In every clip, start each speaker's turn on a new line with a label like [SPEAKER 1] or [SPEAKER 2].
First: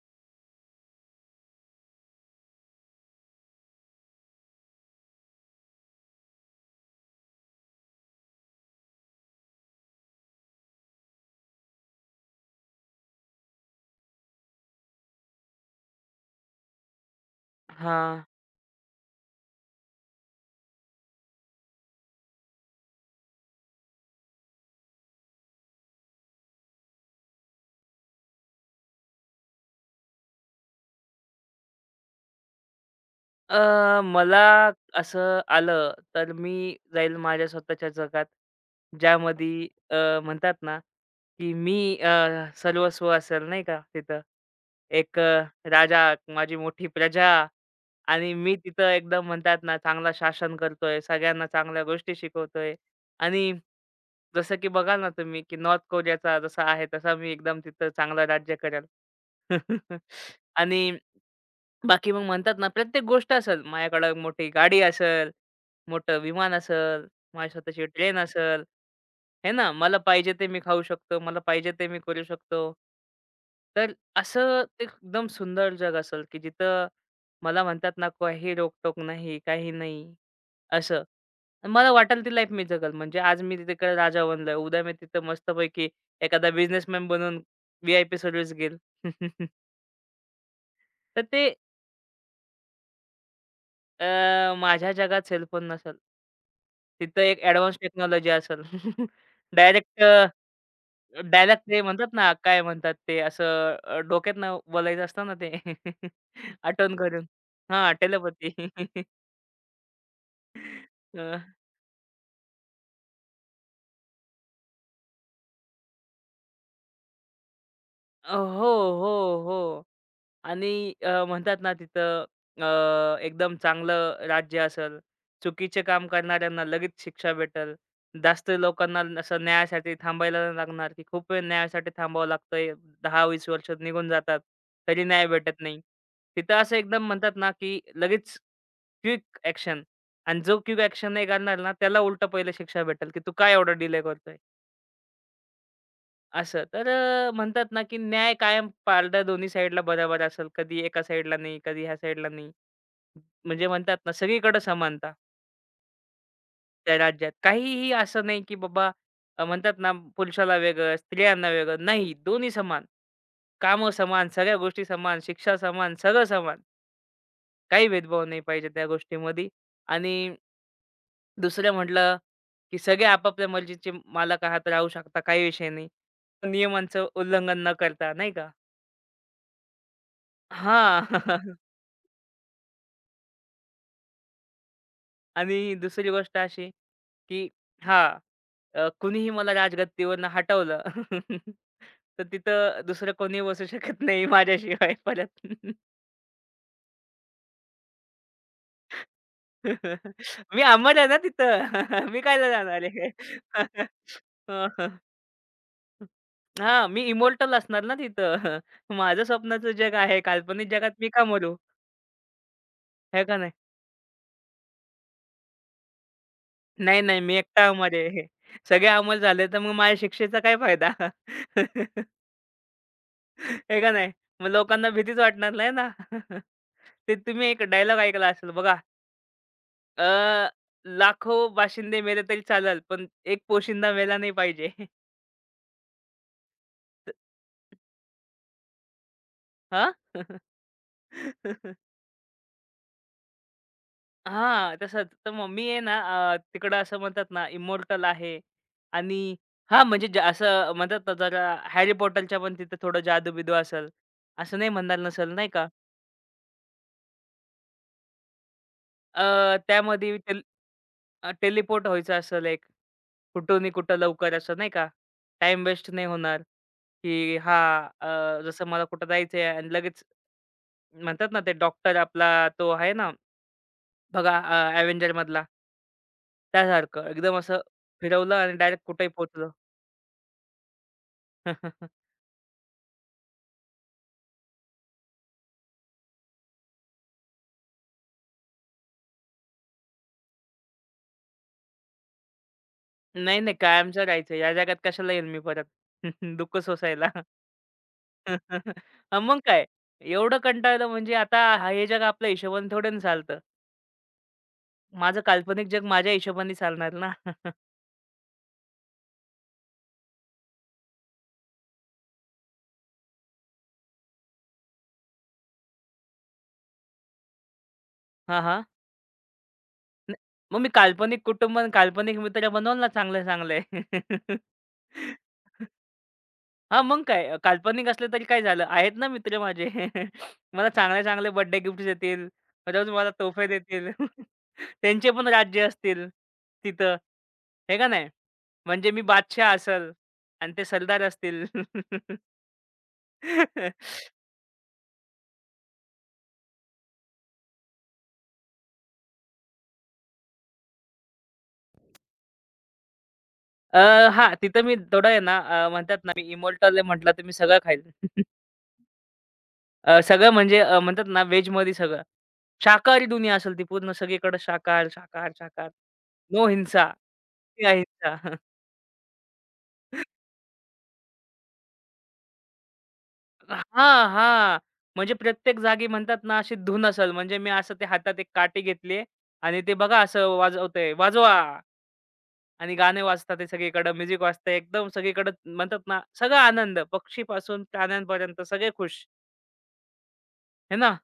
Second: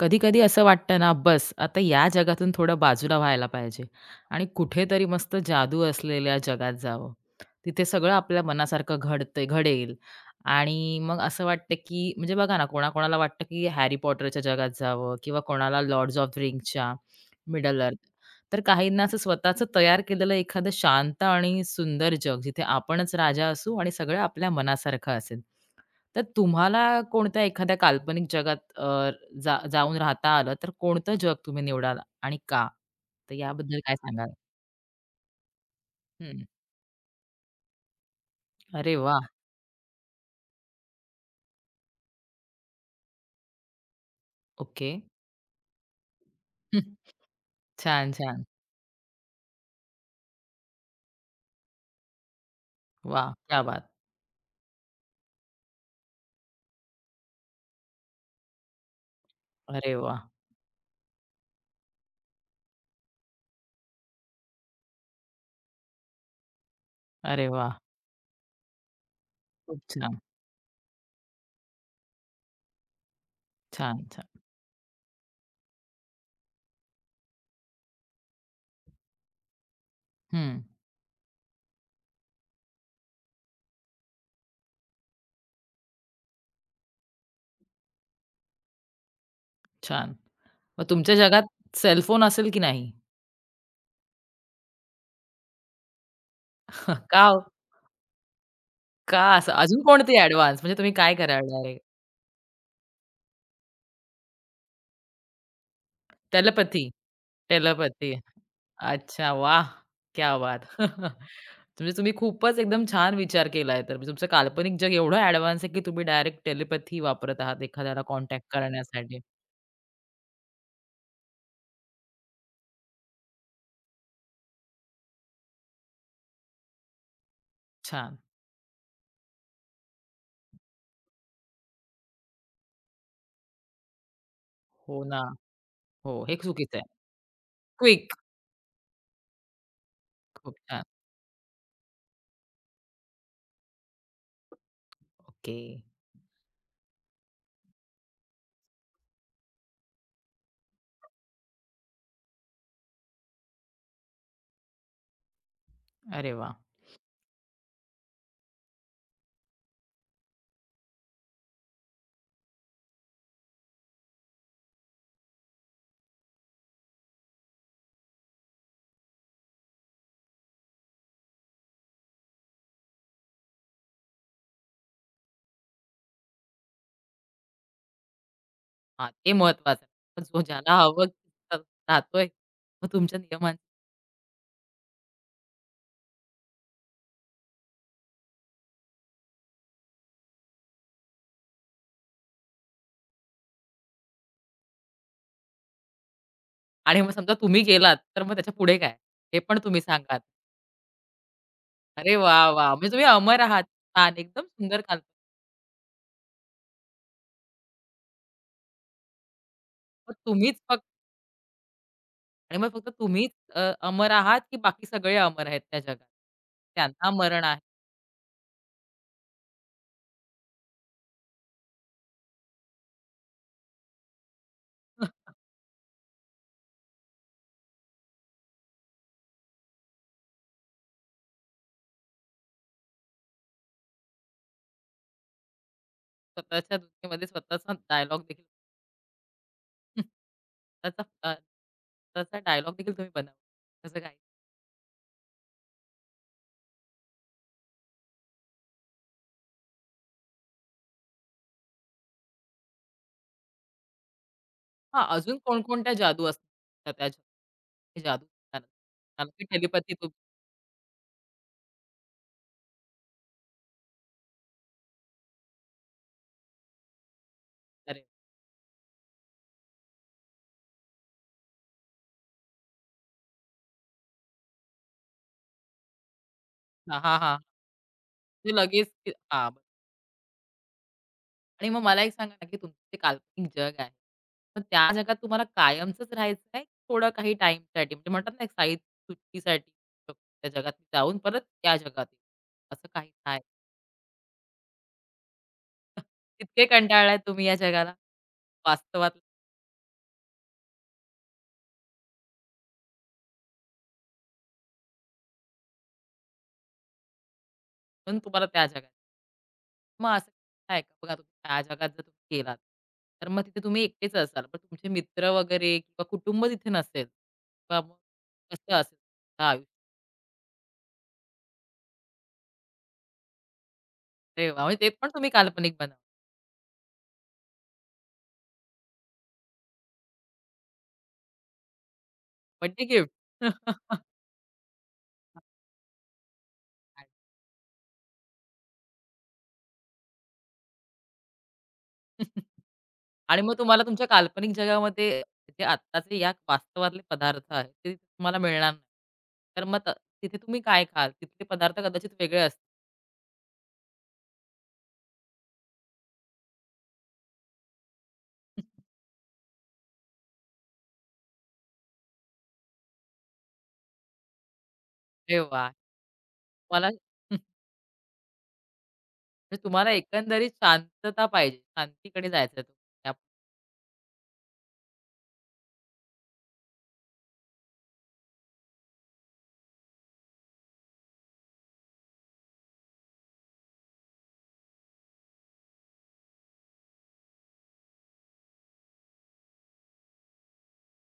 [SPEAKER 1] कधी-कधी असं वाटतं ना, बस आता या जगातून थोडं बाजूला व्हायला पाहिजे आणि कुठेतरी मस्त जादू असलेल्या जगात जावं. तिथे सगळं आपल्या मनासारखं घडते घडेल आणि मग असं वाटतं, की म्हणजे बघा ना, कोणाकोणाला वाटतं, की हॅरी पॉटरच्या जगात जावं किंवा कोणाला लॉर्ड्स ऑफ रिंग्सच्या, मिडल अर्थ.
[SPEAKER 2] हां.
[SPEAKER 1] तर काहींना असं स्वतःचं तयार केलेलं एखादं शांत आणि सुंदर जग, जिथे आपणच राजा असू आणि सगळं आपल्या मनासारखं असेल. तर तुम्हाला कोणत्या एखाद्या काल्पनिक जगात जाऊन राहता आलं, तर कोणतं जग तुम्ही निवडाल आणि का? तर याबद्दल काय सांगाल?
[SPEAKER 2] मला असं आलं, तर
[SPEAKER 1] हं.
[SPEAKER 2] मी जाईल माझ्या स्वतःच्या जगात.
[SPEAKER 1] अरे वाह!
[SPEAKER 2] ज्यामध्ये म्हणतात ना, की मी सर्वस्व असेल नाही का तिथं.
[SPEAKER 1] ओके.
[SPEAKER 2] एक राजा, माझी
[SPEAKER 1] हं.
[SPEAKER 2] मोठी प्रजा
[SPEAKER 1] छान,
[SPEAKER 2] आणि
[SPEAKER 1] छान.
[SPEAKER 2] मी तिथं एकदम म्हणतात ना, चांगला शासन करतोय, सगळ्यांना चांगल्या गोष्टी शिकवतोय
[SPEAKER 1] वाह!
[SPEAKER 2] आणि
[SPEAKER 1] क्या बात!
[SPEAKER 2] जसं की बघा ना तुम्ही, की नॉर्थ कोरियाचा जसा आहे, तसा मी एकदम तिथं चांगलं राज्य करेल.
[SPEAKER 1] अरे वाह!
[SPEAKER 2] आणि बाकी मग म्हणतात ना, प्रत्येक गोष्ट असेल. माझ्याकडं मोठी गाडी असेल, मोठं विमान असेल,
[SPEAKER 1] अरे
[SPEAKER 2] माझी
[SPEAKER 1] वाह!
[SPEAKER 2] स्वतःची ट्रेन असेल, हे ना.
[SPEAKER 1] खूप
[SPEAKER 2] मला
[SPEAKER 1] छान.
[SPEAKER 2] पाहिजे ते मी खाऊ शकतो. मला पाहिजे ते मी करू शकतो. तर
[SPEAKER 1] छान, छान.
[SPEAKER 2] असं ते एकदम सुंदर जग असेल, की जिथं मला म्हणतात ना, काही रोकटोक नाही, काही नाही
[SPEAKER 1] हं.
[SPEAKER 2] असं. मला वाटेल ती लाईफ मी जगेल. म्हणजे आज मी तिकडे राजा बनलोय. उद्या मी तिथं मस्तपैकी एखादा बिझनेसमॅन बनून VIP सर्व्हिस घेईल.
[SPEAKER 1] छान. मग तुमच्या
[SPEAKER 2] तर
[SPEAKER 1] जगात सेल फोन असेल की नाही?
[SPEAKER 2] माझ्या जगात सेलफोन नसेल. तिथं
[SPEAKER 1] का
[SPEAKER 2] एक
[SPEAKER 1] हो?
[SPEAKER 2] एडव्हान्स टेक्नॉलॉजी असेल.
[SPEAKER 1] का असं? अजून
[SPEAKER 2] डायरेक्ट
[SPEAKER 1] कोणते ॲडव्हान्स म्हणजे तुम्ही काय कराल
[SPEAKER 2] डायरेक्ट ते
[SPEAKER 1] डायरेक्ट?
[SPEAKER 2] म्हणतात ना, काय म्हणतात ते असं डोक्यातनं बोलायचं असतं ना ते
[SPEAKER 1] टेलपॅथी,
[SPEAKER 2] आठवण करून. हां,
[SPEAKER 1] टेलपॅथी.
[SPEAKER 2] टेलपॅथी.
[SPEAKER 1] अच्छा, वाह! क्या बात!
[SPEAKER 2] अ,
[SPEAKER 1] म्हणजे तुम्ही खूपच एकदम छान विचार केलाय तर. म्हणजे तुमचं काल्पनिक जग एवढं ॲडव्हान्स आहे, की तुम्ही डायरेक्ट टेलिपॅथी वापरत आहात एखाद्याला
[SPEAKER 2] हो,
[SPEAKER 1] कॉन्टॅक्ट करण्यासाठी.
[SPEAKER 2] हो, हो. आणि म्हणतात ना तिथं एकदम चांगलं राज्य असेल, चुकीचे काम करणाऱ्यांना लगेच शिक्षा भेटेल.
[SPEAKER 1] छान.
[SPEAKER 2] जास्त लोकांना असं न्यायासाठी थांबायला नाही लागणार, की खूप वेळ न्यायासाठी थांबावं लागतंय. 10 20 वर्ष निघून जातात,
[SPEAKER 1] हो
[SPEAKER 2] तरी
[SPEAKER 1] ना.
[SPEAKER 2] न्याय भेटत नाही.
[SPEAKER 1] हो, हे
[SPEAKER 2] तिथं असं
[SPEAKER 1] चुकीचं आहे.
[SPEAKER 2] एकदम म्हणतात ना, की
[SPEAKER 1] क्विक.
[SPEAKER 2] लगेच क्विक ॲक्शन आणि
[SPEAKER 1] खूप
[SPEAKER 2] जो क्विक
[SPEAKER 1] छान.
[SPEAKER 2] ॲक्शन नाही करणार ना, त्याला उलटं पहिलं शिक्षा भेटेल, की तू का एवढा डिले करतोय?
[SPEAKER 1] ओके.
[SPEAKER 2] असं. तर म्हणतात ना, की न्याय कायम पारडा दोन्ही साइडला बराबर असेल. कधी एका साइडला नाही, कधी ह्या साइडला नाही. म्हणजे म्हणतात ना, सगळीकडे समानता
[SPEAKER 1] अरे वाह!
[SPEAKER 2] त्या राज्यात. काहीही असं नाही, की बाबा म्हणतात ना, पुरुषाला वेगळं, स्त्रियांना वेगळं. नाही, दोन्ही समान. कामं समान, सगळ्या गोष्टी समान, शिक्षा समान, सगळं समान. काही भेदभाव नाही पाहिजे त्या गोष्टीमध्ये. आणि दुसरं म्हटलं, की सगळे आपापल्या मर्जीचे मालक आहात, राहू शकता. काही विषय नाही. नियमांचं उल्लंघन न करता, नाही का?
[SPEAKER 1] हां, ते महत्वाचं आहे. जो ज्याला हवं
[SPEAKER 2] हां.
[SPEAKER 1] त- राहतोय, मग तुमच्या नियमां
[SPEAKER 2] आणि दुसरी गोष्ट अशी, की हां, कुणीही मला राजगद्दीवरनं हटवलं, तर तिथं दुसरं कोणी बसू शकत नाही माझ्याशिवाय परत.
[SPEAKER 1] आणि मग समजा तुम्ही गेलात, तर मग त्याच्या पुढे काय? हे पण तुम्ही सांगाल.
[SPEAKER 2] मी अमर आहे ना तिथं.
[SPEAKER 1] अरे
[SPEAKER 2] मी
[SPEAKER 1] वाह!
[SPEAKER 2] कायला
[SPEAKER 1] वाह!
[SPEAKER 2] जाणार
[SPEAKER 1] म्हणजे तुम्ही
[SPEAKER 2] आहे.
[SPEAKER 1] अमर आहात. छान, एकदम
[SPEAKER 2] हं,
[SPEAKER 1] सुंदर
[SPEAKER 2] हं.
[SPEAKER 1] काल्पनिक.
[SPEAKER 2] हां, मी इमॉर्टल असणार ना तिथं. माझं स्वप्नाचं जग
[SPEAKER 1] मग
[SPEAKER 2] आहे.
[SPEAKER 1] तुम्हीच
[SPEAKER 2] काल्पनिक जगात मी का मरू?
[SPEAKER 1] आणि मग फक्त
[SPEAKER 2] आहे
[SPEAKER 1] तुम्हीच
[SPEAKER 2] का नाही?
[SPEAKER 1] अमर आहात, की बाकी सगळे अमर आहेत त्या जगात.
[SPEAKER 2] नाही,
[SPEAKER 1] त्यांना
[SPEAKER 2] नाही. मी
[SPEAKER 1] मरण आहे.
[SPEAKER 2] एकटा अमर आहे. सगळे अमर झाले, तर मग माझ्या शिक्षेचा काय फायदा? हे का नाही? मग लोकांना भीतीच वाटणार नाही ना. ते तुम्ही एक डायलॉग ऐकला असेल बघा. अ, लाखो बाशिंदे मेले तरी चालेल, पण एक पोशिंदा मेला नाही पाहिजे.
[SPEAKER 1] स्वतःच्या दुनियेमध्ये स्वतःचा डायलॉग देखील
[SPEAKER 2] हां. हां,
[SPEAKER 1] स्वतःचा स्वतःचा डायलॉग देखील तुम्ही बनवा. असं काही.
[SPEAKER 2] तसंच. तर मग आहे ना तिकडं असं म्हणतात ना इमोर्टल आहे आणि हां, म्हणजे असं म्हणतात ना जरा हॅरी पॉटरच्या पण तिथं थोडं जादू-बिदू असेल, असं नाही म्हणणार
[SPEAKER 1] हां,
[SPEAKER 2] नसेल
[SPEAKER 1] अजून
[SPEAKER 2] नाही का?
[SPEAKER 1] कोणकोणत्या जादू असतात त्या जगात? हे जादू. टेलिपॅथी खूप
[SPEAKER 2] त्यामध्ये टेलिपोर्ट व्हायचं असेल एक. कुठून कुठं लवकर असं नाही का? टाइम वेस्ट नाही होणार, की हा
[SPEAKER 1] सारे.
[SPEAKER 2] जसं मला कुठं जायचंय आणि लगेच म्हणतात ना, ते डॉक्टर आपला तो आहे ना, बघा Avengerमधला
[SPEAKER 1] हां,
[SPEAKER 2] त्यासारखं
[SPEAKER 1] हां,
[SPEAKER 2] एकदम
[SPEAKER 1] हां.
[SPEAKER 2] असं फिरवलं
[SPEAKER 1] ते
[SPEAKER 2] आणि डायरेक्ट कुठेही
[SPEAKER 1] लगेच हां.
[SPEAKER 2] पोहोचलो.
[SPEAKER 1] आणि मग मला एक सांगा ना, की तुमचं जे काल्पनिक जग आहे, मग त्या जगात तुम्हाला कायमचंच राहायचं आहे, थोडं काही टाईमसाठी म्हणजे म्हणतात ना, एक साईट सुट्टीसाठी त्या जगात जाऊन परत त्या जगात येऊ, असं काही आहे?
[SPEAKER 2] नाही, नाही कायमचं राहायचं. या जगात कशाला येईन मी परत दुःख
[SPEAKER 1] इतके
[SPEAKER 2] सोसायला.
[SPEAKER 1] कंटाळलाय तुम्ही या जगाला, वास्तवात
[SPEAKER 2] हां, मग काय एवढं कंटाळलं म्हणजे आता हे जग आपल्या हिशोबाने थोडं ना चालतं. माझं काल्पनिक जग माझ्या हिशोबाने चालणार ना.
[SPEAKER 1] म्हणून तुम्हाला त्या जगात. मग असं आहे का? बघा तुम्ही त्या जगात जर तुम्ही गेलात, तर मग तिथे तुम्ही एकटेच असाल, पण तुमचे मित्र वगैरे किंवा कुटुंब तिथे नसेल किंवा मग
[SPEAKER 2] हां, हां.
[SPEAKER 1] कसं असेल तुमचं आयुष्य?
[SPEAKER 2] न मग मी काल्पनिक कुटुंब आणि काल्पनिक मित्र बनवल ना चांगले-चांगले. हां,
[SPEAKER 1] अरे वाह! म्हणजे ते पण तुम्ही काल्पनिक बनवलं.
[SPEAKER 2] मग काय काल्पनिक असले तरी काय झालं. आहेत ना मित्र माझे. मला चांगले-चांगले बर्थडे गिफ्ट्स देतील.
[SPEAKER 1] बर्थडे
[SPEAKER 2] रोज
[SPEAKER 1] गिफ्ट.
[SPEAKER 2] मला तोफे देतील. त्यांचे पण राज्य असतील तिथं. हे का नाही? म्हणजे मी बादशाह असेल आणि ते सरदार असतील.
[SPEAKER 1] आणि मग तुम्हाला तुमच्या काल्पनिक जगामध्ये जे आत्ताचे या वास्तवातले पदार्थ आहेत, ते तुम्हाला मिळणार नाही. तर मग त तिथे तुम्ही काय खाल? तिथले पदार्थ कदाचित वेगळे असतील.
[SPEAKER 2] अ, हां, तिथं मी थोडं आहे ना म्हणतात ना मी इमॉर्टल आहे म्हटलं तर मी सगळं खाईल. सगळं म्हणजे म्हणतात ना व्हेजमध्ये सगळं. शाकाहारी दुनिया असेल ती पूर्ण सगळीकडे शाकाहार, शाकाहार,
[SPEAKER 1] अरे वाह!
[SPEAKER 2] शाकाहार. नो हिंसा,
[SPEAKER 1] तुम्हाला
[SPEAKER 2] ती अहिंसा.
[SPEAKER 1] म्हणजे तुम्हाला एकंदरीत शांतता पाहिजे. शांतीकडे जायचंय तुम्हाला.
[SPEAKER 2] हां, हां. म्हणजे प्रत्येक जागी म्हणतात ना अशी धून असेल म्हणजे मी असं ते हातात एक काठी घेतली आणि ते बघा असं वाजवतंय, वाजवा आणि गाणे वाजतात ते सगळीकडं, म्युझिक वाजतंय एकदम सगळीकडं म्हणतात ना सगळा आनंद पक्षीपासून प्राण्यांपर्यंत सगळे खुश, है ना?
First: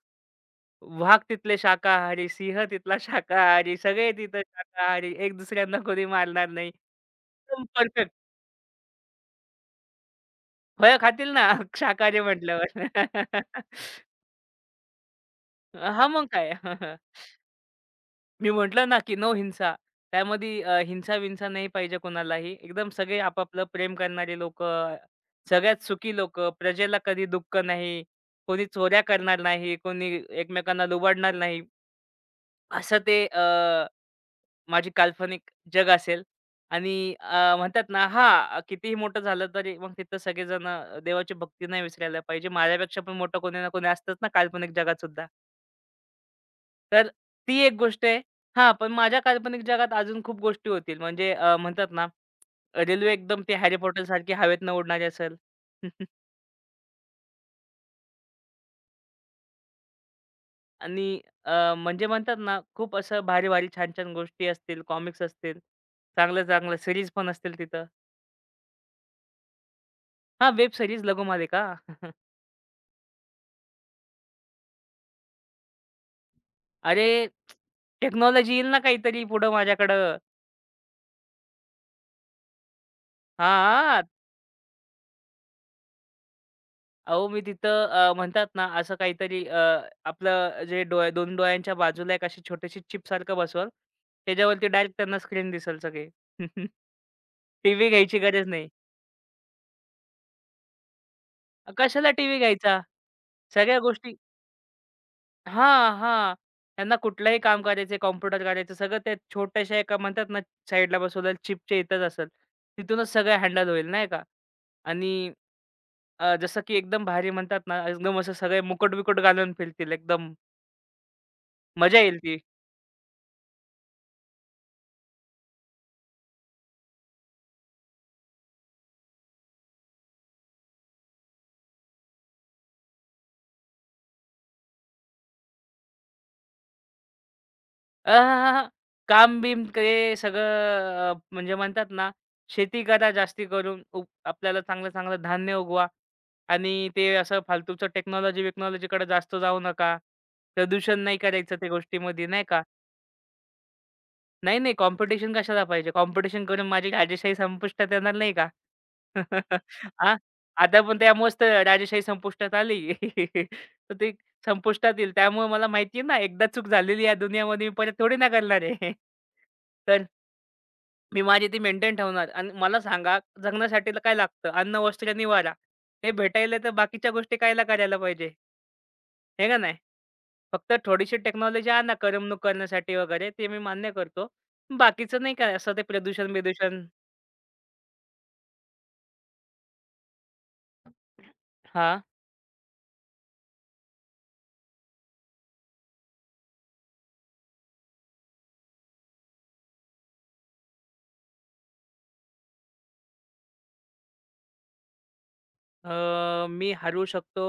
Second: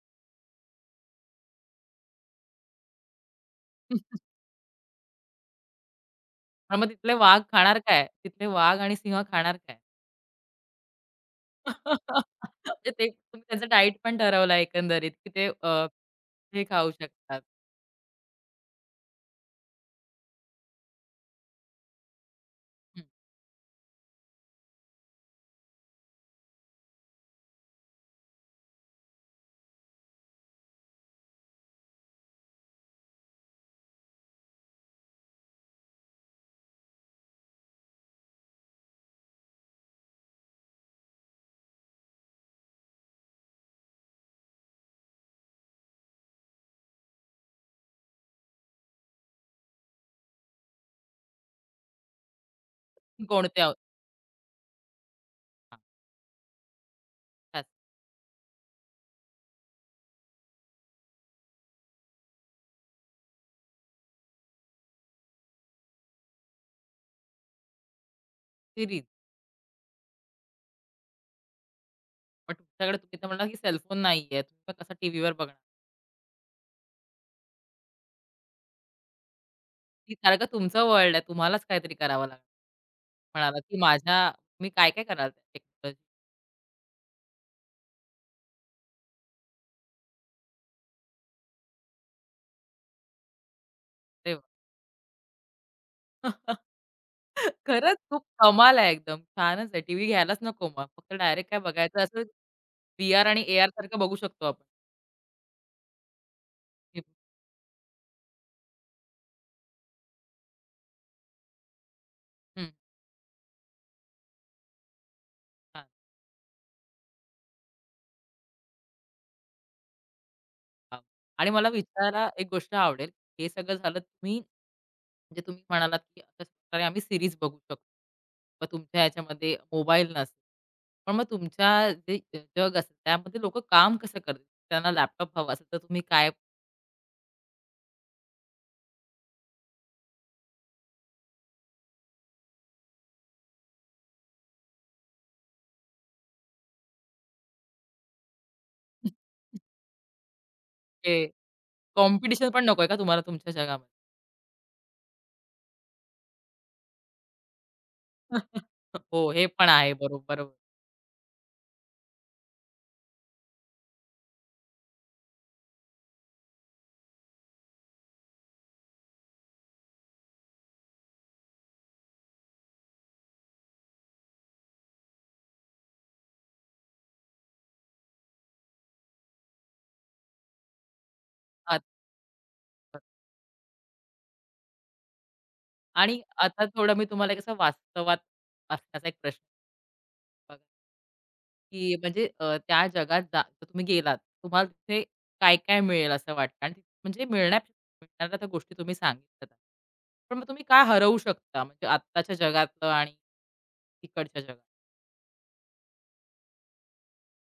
[SPEAKER 2] वाघ तिथले शाकाहारी, सिंह तिथला शाकाहारी, सगळे तिथं शाकाहारी, एक दुसऱ्यांना कोणी मारणार नाही.
[SPEAKER 1] पण मग तिथले वाघ
[SPEAKER 2] एकदम
[SPEAKER 1] खाणार काय?
[SPEAKER 2] परफेक्ट.
[SPEAKER 1] तिथले वाघ आणि सिंह खाणार काय?
[SPEAKER 2] फळं खातील ना शाकाहारी म्हटल्यावर.
[SPEAKER 1] म्हणजे ते तुम्ही त्यांचं डाएट पण ठरवलं एकंदरीत, की ते
[SPEAKER 2] हां, मग काय.
[SPEAKER 1] हे खाऊ शकतात.
[SPEAKER 2] मी म्हटलं ना, की नो हिंसा. त्यामध्ये हिंसा-विंसा नाही पाहिजे कोणालाही. एकदम
[SPEAKER 1] हं.
[SPEAKER 2] सगळे आपापलं प्रेम करणारे लोकं, सगळ्यात सुखी लोकं, प्रजेला कधी दुःख नाही, कोणी चोऱ्या करणार नाही, कोणी एकमेकांना लुबाडणार नाही. असं ते माझी काल्पनिक जग असेल आणि म्हणतात ना हां, कितीही मोठं झालं तरी मग तिथं सगळेजण देवाची भक्ती नाही विसरायला पाहिजे. माझ्यापेक्षा पण मोठं कोणी ना कोणी असतंच ना काल्पनिक जगात सुद्धा. तर ती एक गोष्ट आहे. हां, पण माझ्या काल्पनिक जगात अजून खूप गोष्टी होतील. म्हणजे म्हणतात ना रेल्वे एकदम ते
[SPEAKER 1] कोणते आहोत?
[SPEAKER 2] हॅरी पॉटरसारखी हवेतनं उडणारी असेल
[SPEAKER 1] हां.
[SPEAKER 2] आणि म्हणजे म्हणतात ना खूप असं भारी-भारी, छान-छान गोष्टी असतील, कॉमिक्स असतील, चांगल्या-चांगल्या सीरीज पण असतील तिथं.
[SPEAKER 1] सिरीज.
[SPEAKER 2] हां, वेब सीरीज, लघुमालिका.
[SPEAKER 1] मग तुमच्याकडे तुम्ही तर म्हणला की सेलफोन नाहीये. तुम्ही मग कसा टीव्हीवर बघणार?
[SPEAKER 2] अरे, टेक्नॉलॉजी येईल ना काहीतरी पुढं
[SPEAKER 1] ती
[SPEAKER 2] माझ्याकडं.
[SPEAKER 1] सारखं तुमचं वर्ल्ड आहे. तुम्हालाच काहीतरी करावं लागणार. म्हणालात की
[SPEAKER 2] हां,
[SPEAKER 1] माझ्या मी काय-काय कराल त्या टेक्नॉलॉजी.
[SPEAKER 2] अहो मी तिथं म्हणतात ना असं काहीतरी आपलं जे डोळे 2 डोळ्यांच्या बाजूला एक अशी छोटीशी चिपसारखं बसवल.
[SPEAKER 1] अरे वाह!
[SPEAKER 2] त्याच्यावरती डायरेक्ट त्यांना स्क्रीन दिसेल सगळी. टीव्ही
[SPEAKER 1] खरंच
[SPEAKER 2] घ्यायची
[SPEAKER 1] खूप
[SPEAKER 2] गरज नाही.
[SPEAKER 1] कमाल आहे एकदम. छानच आहे. टीव्ही घ्यायलाच नको मग. फक्त डायरेक्ट काय बघायचं
[SPEAKER 2] कशाला
[SPEAKER 1] असं
[SPEAKER 2] टीव्ही घ्यायचा?
[SPEAKER 1] व्हीआर आणि एआर
[SPEAKER 2] सगळ्या
[SPEAKER 1] सारखं
[SPEAKER 2] गोष्टी
[SPEAKER 1] बघू शकतो आपण.
[SPEAKER 2] हां, हां. त्यांना
[SPEAKER 1] हं,
[SPEAKER 2] कुठलंही काम करायचं, कॉम्प्युटर करायचं सगळं त्या छोट्याशा एका म्हणतात ना साईडला बसवलेल्या चिपच्या इथंच असेल. तिथूनच सगळं हँडल होईल नाही का? आणि जसं की एकदम भारी म्हणतात ना, एकदम असं सगळे मुकुट-बिकुट घालून फिरतील एकदम.
[SPEAKER 1] हां. आणि मला
[SPEAKER 2] मजा येईल
[SPEAKER 1] विचारायला
[SPEAKER 2] ती.
[SPEAKER 1] एक गोष्ट आवडेल. हे सगळं झालं तुम्ही म्हणजे तुम्ही म्हणालात, की अशाच प्रकारे आम्ही सीरीज बघू शकतो. मग तुमच्या ह्याच्यामध्ये मोबाईल नसेल. पण मग तुमच्या जे जग असेल त्यामध्ये लोकं काम कसं करतील? त्यांना लॅपटॉप हवा असेल तर तुम्ही काय
[SPEAKER 2] अ, काम-बीम ते सगळं म्हणजे म्हणतात ना, शेती करा जास्ती करून. आपल्याला चांगलं-चांगलं धान्य उगवा आणि ते असं फालतूचं टेक्नॉलॉजी-विक्नॉलॉजीकडे जास्त जाऊ नका. प्रदूषण
[SPEAKER 1] हे
[SPEAKER 2] नाही करायचं त्या गोष्टीमध्ये, नाही
[SPEAKER 1] कॉम्पिटिशन
[SPEAKER 2] का.
[SPEAKER 1] पण नकोय का तुम्हाला तुमच्या जगामध्ये?
[SPEAKER 2] नाही, नाही, कॉम्पिटिशन कशाला पाहिजे? कॉम्पिटिशन करून माझी राजेशाही संपुष्टात येणार नाही
[SPEAKER 1] हो, हे पण आहे.
[SPEAKER 2] हां,
[SPEAKER 1] बरोबर.
[SPEAKER 2] आता पण त्या मस्त राजेशाही संपुष्टात आली. तर ती संपुष्टात येईल. त्यामुळे मला माहिती आहे ना, एकदा चूक झालेली या दुनियामध्ये मी परत थोडी ना करणार आहे. तर मी माझी ती मेंटेन ठेवणार आणि मला सांगा जगण्यासाठी काय लागतं? अन्न, वस्त्र, निवारा. हे भेटायला तर बाकीच्या गोष्टी कायला करायला पाहिजे? हे का नाही? फक्त थोडीशी टेक्नॉलॉजी
[SPEAKER 1] आत-
[SPEAKER 2] आणा करमणूक करण्यासाठी वगैरे ते मी मान्य करतो. बाकीचं नाही काय असं ते
[SPEAKER 1] आणि आता
[SPEAKER 2] प्रदूषण-बिदूषण
[SPEAKER 1] थोडं मी तुम्हाला एक असं वास्तवात असण्याचा एक प्रश्न बघा. की
[SPEAKER 2] हां.
[SPEAKER 1] म्हणजे त्या जगात जर तुम्ही गेलात, तुम्हाला तिथे काय-काय मिळेल असं वाटतं आणि म्हणजे मिळणाऱ्या त्या गोष्टी तुम्ही सांगितल्यात. पण मग तुम्ही काय हरवू शकता? म्हणजे आत्ताच्या जगातलं आणि तिकडच्या जगात.
[SPEAKER 2] मी हरवू शकतो,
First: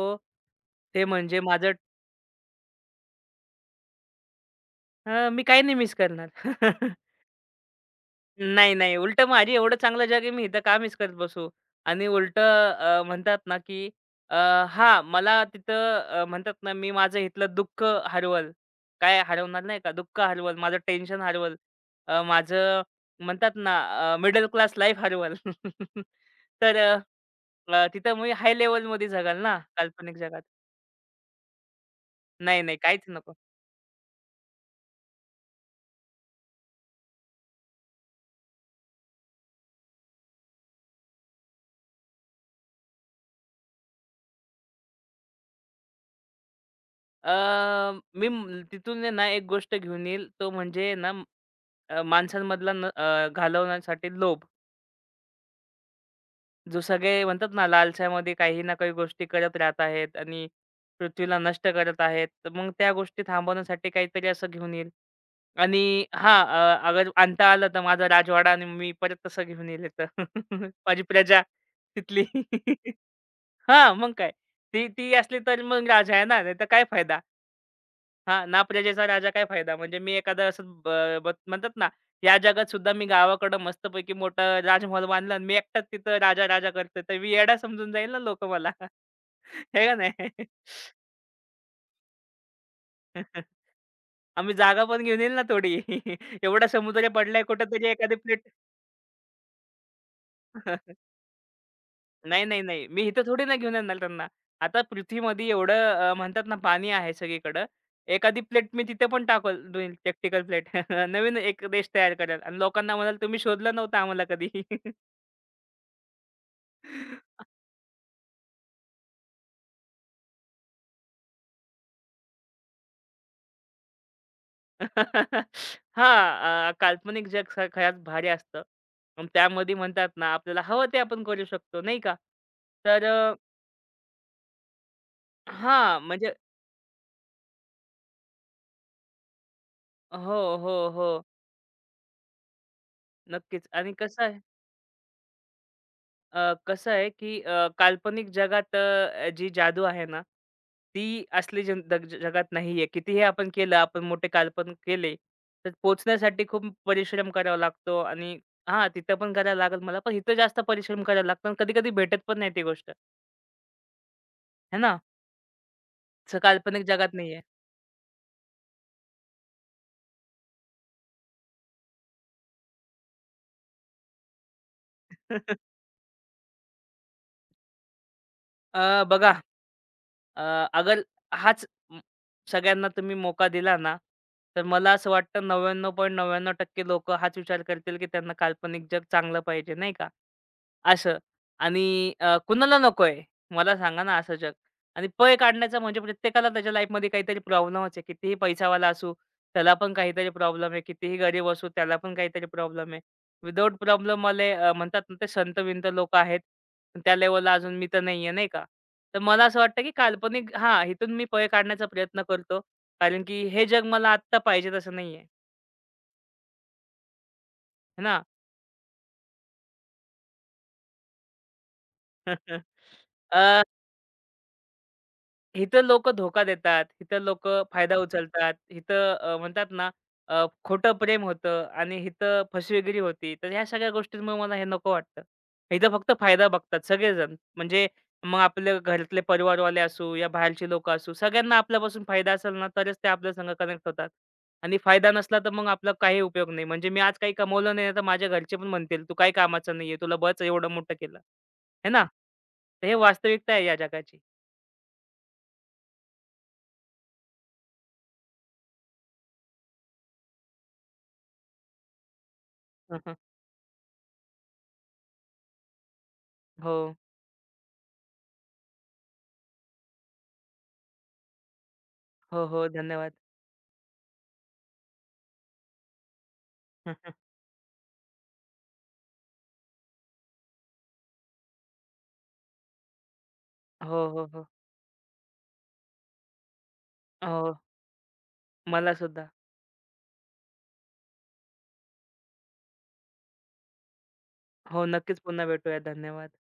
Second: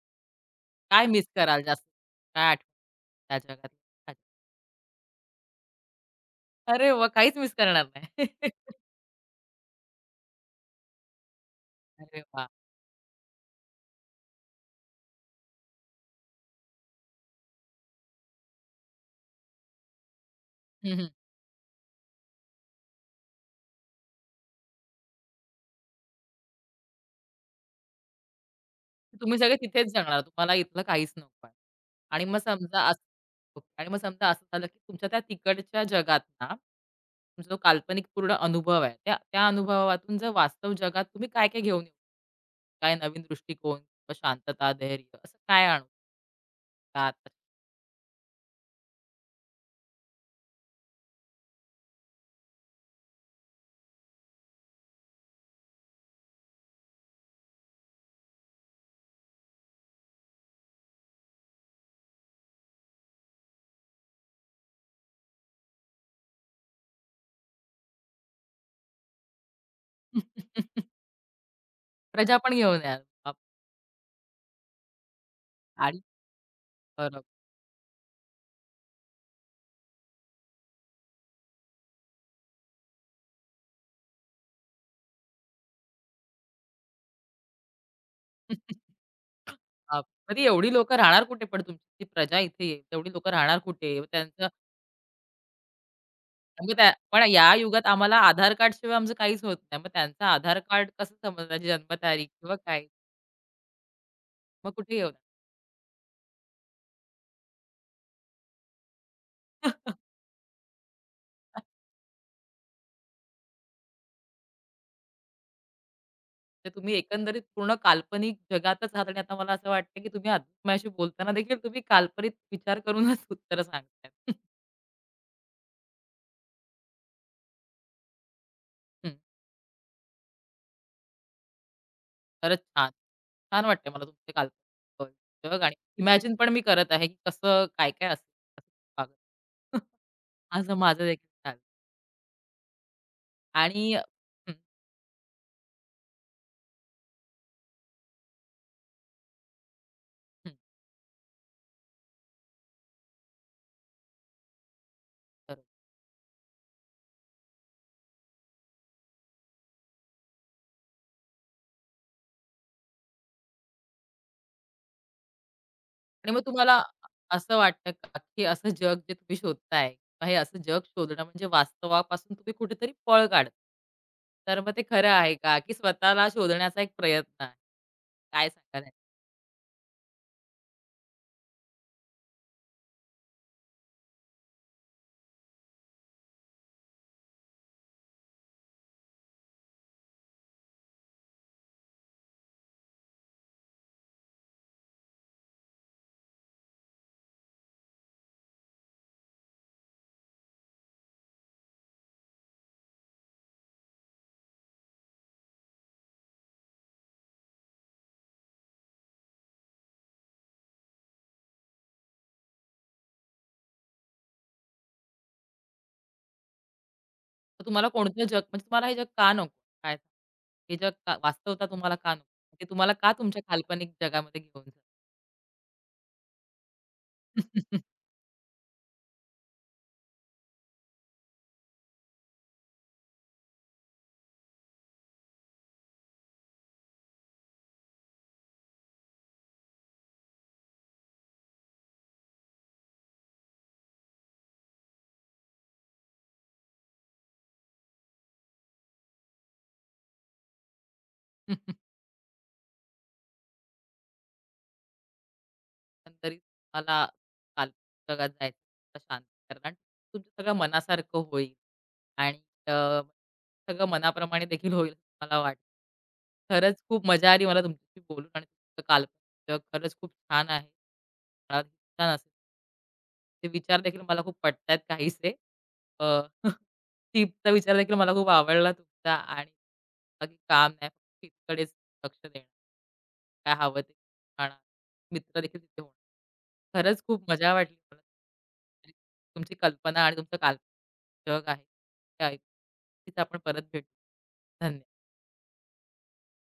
[SPEAKER 2] ते
[SPEAKER 1] काय मिस
[SPEAKER 2] म्हणजे
[SPEAKER 1] कराल
[SPEAKER 2] माझं
[SPEAKER 1] जास्त? काय आठवतं त्या जगात?
[SPEAKER 2] मी काही नाही मिस करणार.
[SPEAKER 1] अरे वाह! काहीच मिस करणार नाही.
[SPEAKER 2] नाही, नाही. उलटं माझी एवढं चांगलं जग आहे, मी इथं का मिस करत बसू? आणि
[SPEAKER 1] अरे वाह!
[SPEAKER 2] उलटं म्हणतात ना, की अ, हां, मला तिथं म्हणतात ना, मी माझं इथलं दुःख हरवल. काय हरवणार नाही का? दुःख हरवल, माझं टेन्शन हरवल, माझं म्हणतात ना, मिडल क्लास लाईफ हरवल. तर अ, अ, तिथं मी हाय लेव्हलमध्ये
[SPEAKER 1] तुम्ही
[SPEAKER 2] जगाल
[SPEAKER 1] सगळे
[SPEAKER 2] ना,
[SPEAKER 1] तिथेच
[SPEAKER 2] काल्पनिक
[SPEAKER 1] जाणार.
[SPEAKER 2] जगात.
[SPEAKER 1] तुम्हाला इथलं काहीच नको आहे. आणि मग
[SPEAKER 2] नाही, नाही,
[SPEAKER 1] समजा असं
[SPEAKER 2] काहीच नको.
[SPEAKER 1] ओके. आणि मग समजा असं झालं, की तुमच्या त्या तिकडच्या जगात ना, तुमचा जो काल्पनिक पूर्ण अनुभव आहे, त्या त्या अनुभवातून जर वास्तव जगात तुम्ही काय-काय घेऊन येऊ? काय नवीन दृष्टिकोन, मग शांतता, धैर्य असं काय आणू? आत
[SPEAKER 2] मी तिथून आहे ना एक गोष्ट घेऊन येईल तो म्हणजे ना माणसांमधला घालवण्यासाठी लोभ. जो सगळे म्हणतात ना लालसामध्ये काही ना काही गोष्टी करत राहत आहेत आणि पृथ्वीला नष्ट करत आहेत. तर मग त्या गोष्टी थांबवण्यासाठी काहीतरी असं घेऊन येईल आणि हां, अगर आणता आलं तर माझा राजवाडा आणि मी परत तसं घेऊन येईल इथं. माझी प्रजा तिथली.
[SPEAKER 1] प्रजा पण घेऊन याल. बाप
[SPEAKER 2] हां, मग काय. ती ती असली तर मग
[SPEAKER 1] आणि
[SPEAKER 2] राजा आहे ना, नाहीतर काय फायदा?
[SPEAKER 1] बरोबर.
[SPEAKER 2] हां, ना प्रजेचा राजा काय फायदा. म्हणजे मी एखादं असं ब ब म्हणतात ना, या जगात सुद्धा मी गावाकडं मस्तपैकी मोठा राजमहल बांधला आणि मी एकटाच तिथं राजा-राजा करतोय, तर मी येडा समजून जाईल ना लोकं मला. आहे का
[SPEAKER 1] बाप
[SPEAKER 2] नाही?
[SPEAKER 1] कधी एवढी लोकं राहणार कुठे पण तुमची ती प्रजा इथे येईल. तेवढी लोकं राहणार कुठे? मग त्यांचं
[SPEAKER 2] आम्ही जागा पण घेऊन येईल ना थोडी. एवढा
[SPEAKER 1] मग त्या
[SPEAKER 2] समुद्र
[SPEAKER 1] पण
[SPEAKER 2] पडलाय
[SPEAKER 1] या युगात
[SPEAKER 2] कुठेतरी एखादी
[SPEAKER 1] आम्हाला
[SPEAKER 2] प्लेट.
[SPEAKER 1] आधार कार्डशिवाय आमचं काहीच होत नाही. मग त्यांचं आधार कार्ड कसं समजणार जन्मतारीख
[SPEAKER 2] नाही,
[SPEAKER 1] किंवा
[SPEAKER 2] नाही,
[SPEAKER 1] काय?
[SPEAKER 2] नाही. मी इथं थोडी ना घेऊन येणार त्यांना.
[SPEAKER 1] मग
[SPEAKER 2] आता
[SPEAKER 1] कुठे येणार?
[SPEAKER 2] पृथ्वीमध्ये एवढं म्हणतात ना पाणी आहे सगळीकडं. एखादी प्लेट मी तिथे पण टाकल धुईल टेक्टिकल प्लेट. नवीन एक देश तयार करेल आणि लोकांना म्हणाल, "तुम्ही शोधलं नव्हतं आम्हाला कधी."
[SPEAKER 1] तर तुम्ही एकंदरीत पूर्ण काल्पनिक जगातच आहात आणि आता मला असं वाटतं, की तुम्ही माझ्याशी बोलताना देखील तुम्ही काल्पनिक विचार करूनच उत्तरं सांगताय.
[SPEAKER 2] हां, काल्पनिक जग खरंच भारी असतं.
[SPEAKER 1] हं,
[SPEAKER 2] अन् त्यामध्ये म्हणतात ना, आपल्याला हवं ते आपण करू शकतो, नाही का?
[SPEAKER 1] खरंच छान.
[SPEAKER 2] तर
[SPEAKER 1] छान वाटतंय मला तुमचे काल्पनिक जग आणि
[SPEAKER 2] हां, म्हणजे
[SPEAKER 1] इमॅजिन पण मी करत आहे, की कसं काय-काय असेल. असं
[SPEAKER 2] हो,
[SPEAKER 1] माझं
[SPEAKER 2] हो,
[SPEAKER 1] माझं
[SPEAKER 2] हो.
[SPEAKER 1] देखील चालेल
[SPEAKER 2] नक्कीच
[SPEAKER 1] आणि
[SPEAKER 2] आणि कसं
[SPEAKER 1] हं,
[SPEAKER 2] अ, कसं आहे, की काल्पनिक जगात जी जादू आहे ना,
[SPEAKER 1] हं.
[SPEAKER 2] ती असली जन दग जगात नाहीये. कितीही आपण केलं, आपण मोठे काल्पनिक केले,
[SPEAKER 1] बरोबर.
[SPEAKER 2] तर पोहोचण्यासाठी खूप परिश्रम करावा लागतो आणि हां, तिथं पण करायला लागेल मला, पण इथं जास्त परिश्रम करायला लागतो कधी-कधी भेटत पण नाही ती गोष्ट, आहे ना?
[SPEAKER 1] आणि
[SPEAKER 2] असं
[SPEAKER 1] मग तुम्हाला
[SPEAKER 2] काल्पनिक जगात नाहीये.
[SPEAKER 1] असं वाटतं का, की असं जग जे तुम्ही शोधताय, हे असं जग शोधणं म्हणजे वास्तवापासून तुम्ही कुठेतरी पळ काढता. तर मग ते खरं आहे का, की स्वतःला शोधण्याचा एक प्रयत्न आहे? काय सांगाल यात?
[SPEAKER 2] बघा अगर हाच म सगळ्यांना तुम्ही मोका दिला ना, तर मला असं वाटतं 99.99% लोकं हाच विचार करतील, की त्यांना काल्पनिक जग चांगलं पाहिजे, नाही का? असं आणि कुणाला नकोय? मला सांगा ना असं जग. आणि पळ काढण्याचा म्हणजे प्रत्येकाला त्याच्या लाईफमध्ये काहीतरी प्रॉब्लेमच आहे. कितीही पैसावाला असू, त्याला पण काहीतरी प्रॉब्लेम आहे. कितीही गरीब असू, त्याला पण काहीतरी प्रॉब्लेम आहे. विदाऊट प्रॉब्लेमवाले म्हणतात ना ते संत-विंत लोकं आहेत. पण त्या लेव्हलला अजून मी तर नाही आहे, नाही का? तर मला असं वाटतं की काल्पनिक हां, इथून मी पळ काढण्याचा प्रयत्न करतो. कारण की हे जग मला आत्ता पाहिजे तसं नाही आहे.
[SPEAKER 1] तर तुम्हाला
[SPEAKER 2] है ना?
[SPEAKER 1] कोणतं जग म्हणजे तुम्हाला हे जग का नको? काय सांगाल? हे जग का वास्तवता तुम्हाला का नको? ते तुम्हाला का तुमच्या
[SPEAKER 2] अ
[SPEAKER 1] काल्पनिक जगामध्ये घेऊन जातं?
[SPEAKER 2] इथं लोकं धोका देतात, इथं लोकं फायदा उचलतात, इथं म्हणतात ना खोटं प्रेम होतं आणि इथं फसवेगिरी होती. तर ह्या सगळ्या गोष्टींमुळे मला हे नको वाटतं. इथं फक्त फायदा बघतात सगळेजण. म्हणजे मग आपल्या घरातले परिवारवाले असू या बाहेरची लोकं असू, सगळ्यांना आपल्यापासून फायदा असेल ना तरच ते आपल्या संग कनेक्ट होतात. आणि फायदा नसला तर मग आपला काही उपयोग नाही. म्हणजे मी आज काही कमवलं नाही तर माझ्या घरचे पण म्हणतील, "तू काही कामाचा नाहीये. तुला बळच एवढं मोठं केलं." है ना? तर हे वास्तविकता आहे या जगाची.
[SPEAKER 1] एकंदरीत मला काल्पनिक जगात जायचं, शांत कारण तुमच्या सगळं मनासारखं होईल. आणि अ, सगळं मनाप्रमाणे देखील होईल असं मला वाटतं.
[SPEAKER 2] हो.
[SPEAKER 1] खरंच खूप मजा आली मला तुमच्याशी बोलून आणि तुमचं काल्पनिक जग खरंच खूप छान आहे. मला छान असेल.
[SPEAKER 2] हो, हो. धन्यवाद.
[SPEAKER 1] ते विचार देखील मला खूप पटतायत काहीसे. अ, टिपचा विचार देखील मला खूप आवडला तुमचा आणि बाकी काम नाही फक्त टिपकडेच लक्ष देणं. काय हवं ते
[SPEAKER 2] हो, हो, हो.
[SPEAKER 1] खाणार. मित्र देखील तिथे होणार. खरंच खूप मजा
[SPEAKER 2] हो.
[SPEAKER 1] वाटली मला.
[SPEAKER 2] मला सुद्धा.
[SPEAKER 1] तुमची कल्पना आणि तुमचं काल्पनिक जग आहे. ते ऐक नक्कीच आपण परत भेटू.
[SPEAKER 2] हो,
[SPEAKER 1] धन्यवाद.
[SPEAKER 2] नक्कीच पुन्हा भेटूया. धन्यवाद.